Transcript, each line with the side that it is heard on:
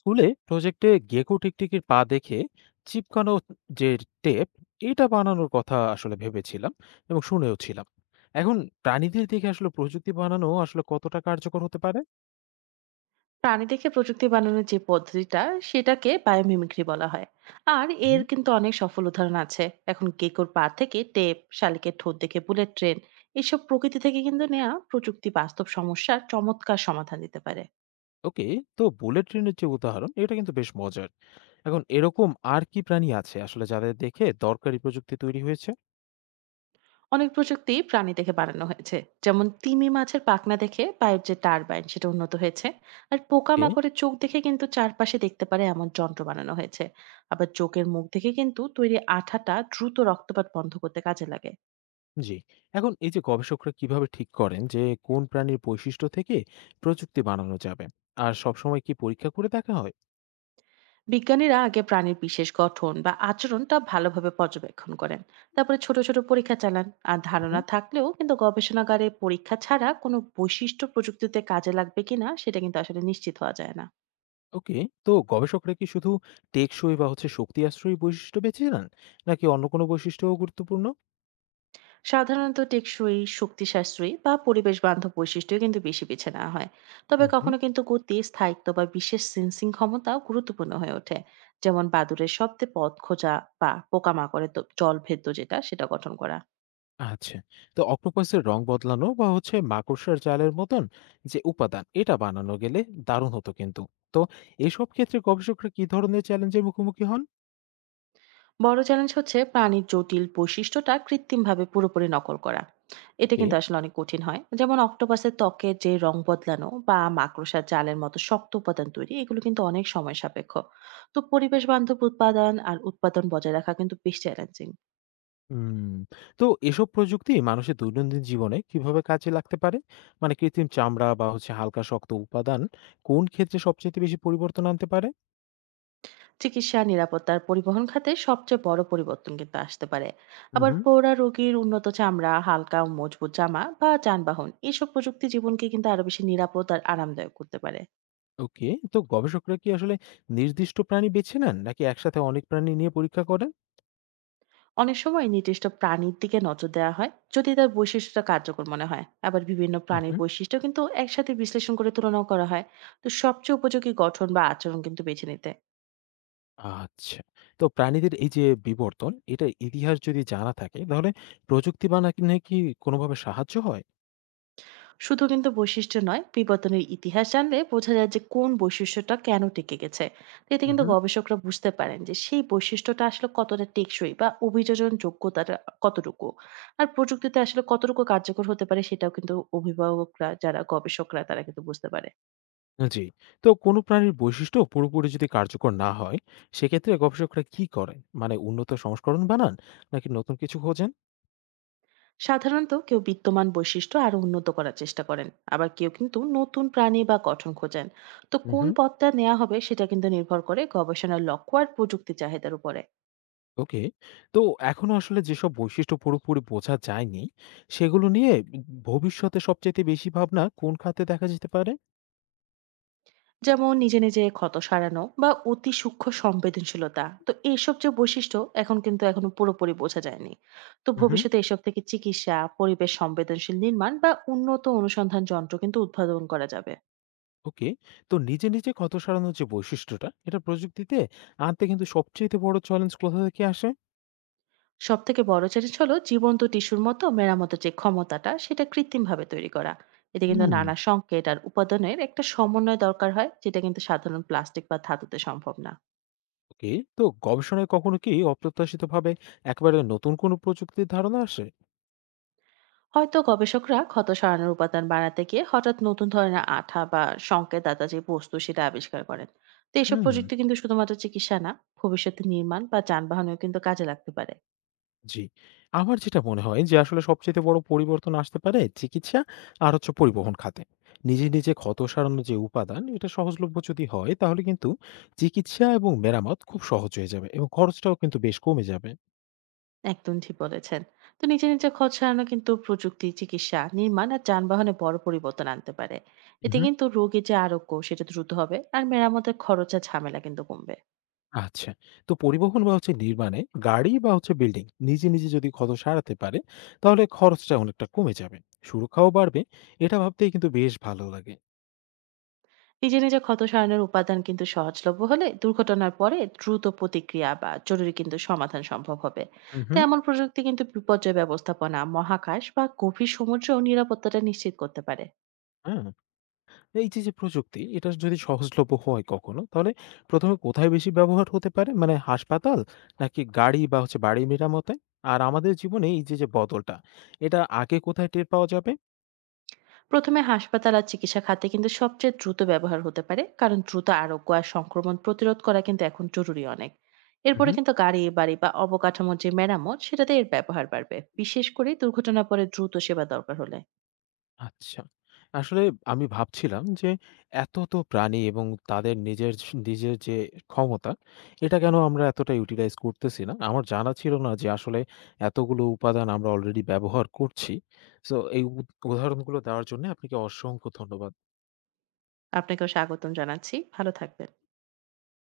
left: স্কুলে প্রজেক্টে গেকো টিকটিকির পা দেখে চিপকানো যে টেপ এটা বানানোর কথা আসলে ভেবেছিলাম, এবং শুনেও ছিলাম এখন প্রাণীদের দেখে আসলে প্রযুক্তি বানানো আসলে কতটা কার্যকর হতে পারে।
right: প্রাণী দেখে প্রযুক্তি বানানোর যে পদ্ধতিটা, সেটাকে বায়োমিমিক্রি বলা হয়। আর এর
left: হুম।
right: কিন্তু অনেক সফল উদাহরণ আছে। এখন কেকোর পা থেকে টেপ, শালিকের ঠোঁট দেখে বুলেট ট্রেন, এসব প্রকৃতি থেকে কিন্তু নেওয়া প্রযুক্তি বাস্তব সমস্যার চমৎকার সমাধান দিতে পারে।
left: ওকে, তো বুলেট ট্রেনের যে উদাহরণ এটা কিন্তু বেশ মজার। এখন এরকম আর কি প্রাণী আছে আসলে যাদের দেখে দরকারি প্রযুক্তি তৈরি হয়েছে?
right: অনেক প্রযুক্তি প্রাণী দেখে বানানো হয়েছে। যেমন তিমি মাছের পাখনা দেখে পায়ের যে টারবাইন, সেটা উন্নত হয়েছে। আর পোকা
left: এ।
right: মাকড়ের চোখ দেখে কিন্তু চারপাশে দেখতে পারে এমন যন্ত্র বানানো হয়েছে। আবার চোখের মুখ দেখে কিন্তু তৈরি আঠাটা দ্রুত রক্তপাত বন্ধ করতে কাজে লাগে।
left: জি। এখন এই যে গবেষকরা কিভাবে ঠিক করেন যে কোন প্রাণীর বৈশিষ্ট্য থেকে প্রযুক্তি বানানো যাবে, আর সবসময় কি পরীক্ষা করে দেখা
right: বিজ্ঞানীরা আগে প্রাণীর বিশেষ গঠন বা আচরণটা ভালোভাবে পর্যবেক্ষণ করেন, তারপরে ছোট ছোট পরীক্ষা চালান। আর ধারণা
left: হয়?
right: থাকলেও কিন্তু গবেষণাগারে পরীক্ষা ছাড়া কোনো বৈশিষ্ট্য প্রযুক্তিতে কাজে লাগবে কিনা সেটা কিন্তু আসলে নিশ্চিত হওয়া যায় না।
left: ওকে, তো গবেষকরা কি শুধু টেকসই বা হচ্ছে শক্তি আশ্রয়ী বৈশিষ্ট্য বেছে নেন, নাকি অন্য কোনো বৈশিষ্ট্যও গুরুত্বপূর্ণ?
right: সাধারণত টেকসই, শক্তি সাশ্রয়ী বা পরিবেশ বান্ধব বৈশিষ্ট্য কিন্তু বেশি বেছে নেওয়া হয়। তবে
left: হুম হুম
right: কখনো কিন্তু গতি, স্থায়িত্ব বা বিশেষ সেন্সিং ক্ষমতাও গুরুত্বপূর্ণ হয়ে ওঠে। যেমন বাদুড়ের শব্দে পথ খোঁজা বা পোকামাকড়ের জল ভেদ্য যেটা সেটা গঠন করা।
left: আচ্ছা, তো অক্টোপাসের রং বদলানো বা হচ্ছে মাকড়সার জালের মতন যে উপাদান এটা বানানো গেলে দারুণ হতো কিন্তু। তো এসব ক্ষেত্রে গবেষকরা কি ধরনের চ্যালেঞ্জের মুখোমুখি হন?
right: বড় চ্যালেঞ্জ হচ্ছে প্রাণীর জটিল বৈশিষ্ট্যটা কৃত্রিমভাবে পুরোপুরি নকল করা। এটা
left: ওকে।
right: কিন্তু আসলে অনেক কঠিন হয়। যেমন অক্টোপাসের ত্বকে যে রং বদলানো বা মাকড়সার জালের মতো শক্ত উপাদান তৈরি, এগুলো কিন্তু অনেক সময় সাপেক্ষ। তো পরিবেশ বান্ধব উৎপাদন আর উৎপাদন বজায় রাখা কিন্তু বেশ চ্যালেঞ্জিং।
left: হুম। তো এসব প্রযুক্তি মানুষের দৈনন্দিন জীবনে কিভাবে কাজে লাগতে পারে? মানে কৃত্রিম চামড়া বা হচ্ছে হালকা শক্ত উপাদান কোন ক্ষেত্রে সবচেয়ে বেশি পরিবর্তন আনতে পারে?
right: চিকিৎসা, নিরাপত্তার, পরিবহন খাতে সবচেয়ে বড় পরিবর্তন কিন্তু আসতে পারে। আবার
left: হুম।
right: পৌরা রোগীর উন্নত চামড়া, হালকা ও মজবুত জামা বা যানবাহন, এসব প্রযুক্তি জীবনকে কিন্তু আরো বেশি নিরাপদ আর আরামদায়ক করতে পারে।
left: ওকে। তো গবেষকরা কি আসলে নির্দিষ্ট প্রাণী বেছে নেন, নাকি একসাথে অনেক প্রাণী নিয়ে পরীক্ষা করেন?
right: অনেক সময় নির্দিষ্ট প্রাণীর দিকে নজর দেওয়া হয় যদি তার বৈশিষ্ট্যটা কার্যকর মনে হয়। আবার বিভিন্ন
left: হুম,
right: প্রাণীর
left: হুম।
right: বৈশিষ্ট্য কিন্তু একসাথে বিশ্লেষণ করে তুলনাও করা হয় তো সবচেয়ে উপযোগী গঠন বা আচরণ কিন্তু বেছে নিতে।
left: আচ্ছা। তো প্রাণীদের এই যে বিবর্তন, এটার ইতিহাস যদি জানা থাকে তাহলে প্রযুক্তি বানানে কি কোনোভাবে সাহায্য হয়?
right: শুধু কিন্তু বৈশিষ্ট্য নয়, বিবর্তনের ইতিহাস জানলে বোঝা যায় যে কোন বৈশিষ্ট্যটা কেন টিকে গেছে। তো এতে
left: হুম,
right: কিন্তু
left: হুম।
right: গবেষকরা বুঝতে পারেন যে সেই বৈশিষ্ট্যটা আসলে কতটা টেকসই বা অভিযোজন যোগ্যতাটা কতটুকু, আর প্রযুক্তিতে আসলে কতটুকু কার্যকর হতে পারে সেটাও কিন্তু অভিভাবকরা, যারা গবেষকরা, তারা কিন্তু বুঝতে পারে।
left: জি। তো কোনো প্রাণীর বৈশিষ্ট্য পুরোপুরি যদি কার্যকর না হয়, সেক্ষেত্রে গবেষকরা কি করেন? মানে উন্নত সংস্করণ বানান, নাকি নতুন কিছু খোঁজেন?
right: সাধারণত কেউ বিদ্যমান বৈশিষ্ট্য আরো উন্নত করার চেষ্টা করেন, আবার কেউ কিন্তু নতুন প্রাণী বা গঠন খোঁজেন। তো
left: হুম,
right: কোন
left: হুম।
right: পথটা নেওয়া হবে সেটা কিন্তু নির্ভর করে গবেষণার লক্ষ্য আর প্রযুক্তি চাহিদার উপরে।
left: ওকে। তো এখনো আসলে যেসব বৈশিষ্ট্য পুরোপুরি বোঝা যায়নি, সেগুলো নিয়ে ভবিষ্যতে সবচাইতে বেশি ভাবনা কোন খাতে দেখা যেতে পারে?
right: যেমন নিজে নিজে ক্ষত সারানো বা অতি সূক্ষ্ম সংবেদনশীলতা, তো এইসব যে বৈশিষ্ট্য এখন কিন্তু এখনো পুরোপুরি বোঝা যায়নি। তো
left: হু।
right: ভবিষ্যতে এসব থেকে চিকিৎসা, পরিবেশ সংবেদনশীল নির্মাণ বা উন্নত অনুসন্ধান যন্ত্র কিন্তু উদ্ভাবন করা যাবে।
left: ওকে। তো নিজে ক্ষত সারানোর যে বৈশিষ্ট্যটা, এটা প্রযুক্তিতে আনতে কিন্তু সবচাইতে বড় চ্যালেঞ্জ কোথা থেকে আসে?
right: সব থেকে বড় চ্যালেঞ্জ হলো জীবন্ত টিস্যুর মতো মেরামতের যে ক্ষমতাটা, সেটা কৃত্রিমভাবে তৈরি করা। এতে কিন্তু
left: হুম।
right: নানা সংকেত আর উপাদানের একটা সমন্বয় দরকার হয়, যেটা কিন্তু সাধারণ প্লাস্টিক বা ধাতুতে সম্ভব না।
left: ওকে। তো গবেষণায় কখনো কি অপ্রত্যাশিতভাবে একেবারে নতুন কোনো প্রযুক্তির ধারণা আসে?
right: হয়তো গবেষকরা ক্ষত সারানোর উপাদান বানাতে গিয়ে হঠাৎ নতুন ধরনের আঠা বা সংকেত দাতা যে বস্তু, সেটা আবিষ্কার করেন। তো এইসব
left: হুম।
right: প্রযুক্তি কিন্তু শুধুমাত্র চিকিৎসা না, ভবিষ্যতে নির্মাণ বা যানবাহনেও কিন্তু কাজে লাগতে পারে।
left: জি। আমার যেটা মনে হয় যে আসলে সবচাইতে বড় পরিবর্তন আসতে পারে চিকিৎসা আর হচ্ছে পরিবহন খাতে। নিজে ক্ষত সারানোর যে উপাদান এটা সহজলভ্য যদি হয় তাহলে কিন্তু চিকিৎসা এবং মেরামত খুব সহজ হয়ে যাবে, এবং খরচটাও কিন্তু বেশ কমে যাবে।
right: একদম ঠিক বলেছেন। তো নিজে নিজে খরচ সারানো কিন্তু প্রযুক্তি, চিকিৎসা, নির্মাণ আর যানবাহনে বড় পরিবর্তন আনতে পারে। এতে
left: উহু।
right: কিন্তু রোগীর যে আরোগ্য সেটা দ্রুত হবে, আর মেরামতের খরচ আর ঝামেলা কিন্তু কমবে।
left: আচ্ছা। তো পরিবহন বা হচ্ছে নির্মাণে গাড়ি বা হচ্ছে বিল্ডিং নিজে যদি ক্ষত সারাতে পারে তাহলে খরচটা অনেকটা কমে যাবে। সুরক্ষাও বাড়বে। এটা ভাবতেই কিন্তু বেশ ভালো লাগে।
right: নিজে নিজে ক্ষত সারানোর উপাদান কিন্তু সহজলভ্য হলে দুর্ঘটনার পরে দ্রুত প্রতিক্রিয়া বা জরুরি কিন্তু সমাধান সম্ভব হবে। তো
left: উহু।
right: এমন প্রযুক্তি কিন্তু বিপর্যয় ব্যবস্থাপনা, মহাকাশ বা গভীর সমুদ্রেও নিরাপত্তাটা নিশ্চিত করতে পারে।
left: হ্যাঁ? এই যে প্রযুক্তি, এটা যদি সহজলভ্য হয় কখনো, তাহলে ১ম এ কোথায় বেশি ব্যবহার হতে পারে? মানে হাসপাতাল, নাকি গাড়ি বা হচ্ছে বাড়ি মেরামতে? আর আমাদের জীবনে এই যে বদলটা, এটা আগে কোথায় টের পাওয়া যাবে?
right: প্রথমে হাসপাতাল আর চিকিৎসা খাতে কিন্তু সবচেয়ে দ্রুত ব্যবহার হতে পারে, কারণ দ্রুত আরোগ্য আর সংক্রমণ প্রতিরোধ করা কিন্তু এখন জরুরি অনেক।
left: হুম,
right: এরপরে
left: হুম।
right: কিন্তু গাড়ি, বাড়ি বা অবকাঠামোর যে মেরামত, সেটাতে এর ব্যবহার বাড়বে, বিশেষ করে দুর্ঘটনা পরে দ্রুত সেবা দরকার হলে।
left: আচ্ছা। আসলে আমি ভাবছিলাম যে, এত প্রাণী এবং তাদের নিজের যে ক্ষমতা, এটা কেন আমরা এতটা ইউটিলাইজ করতেছি না? আমার জানা ছিল না যে আসলে এতগুলো উপাদান আমরা অলরেডি ব্যবহার করছি। সো এই উদাহরণগুলো দেওয়ার জন্য আপনাকে অসংখ্য ধন্যবাদ।
right: আপনাকেও স্বাগতম জানাচ্ছি, ভালো থাকবেন।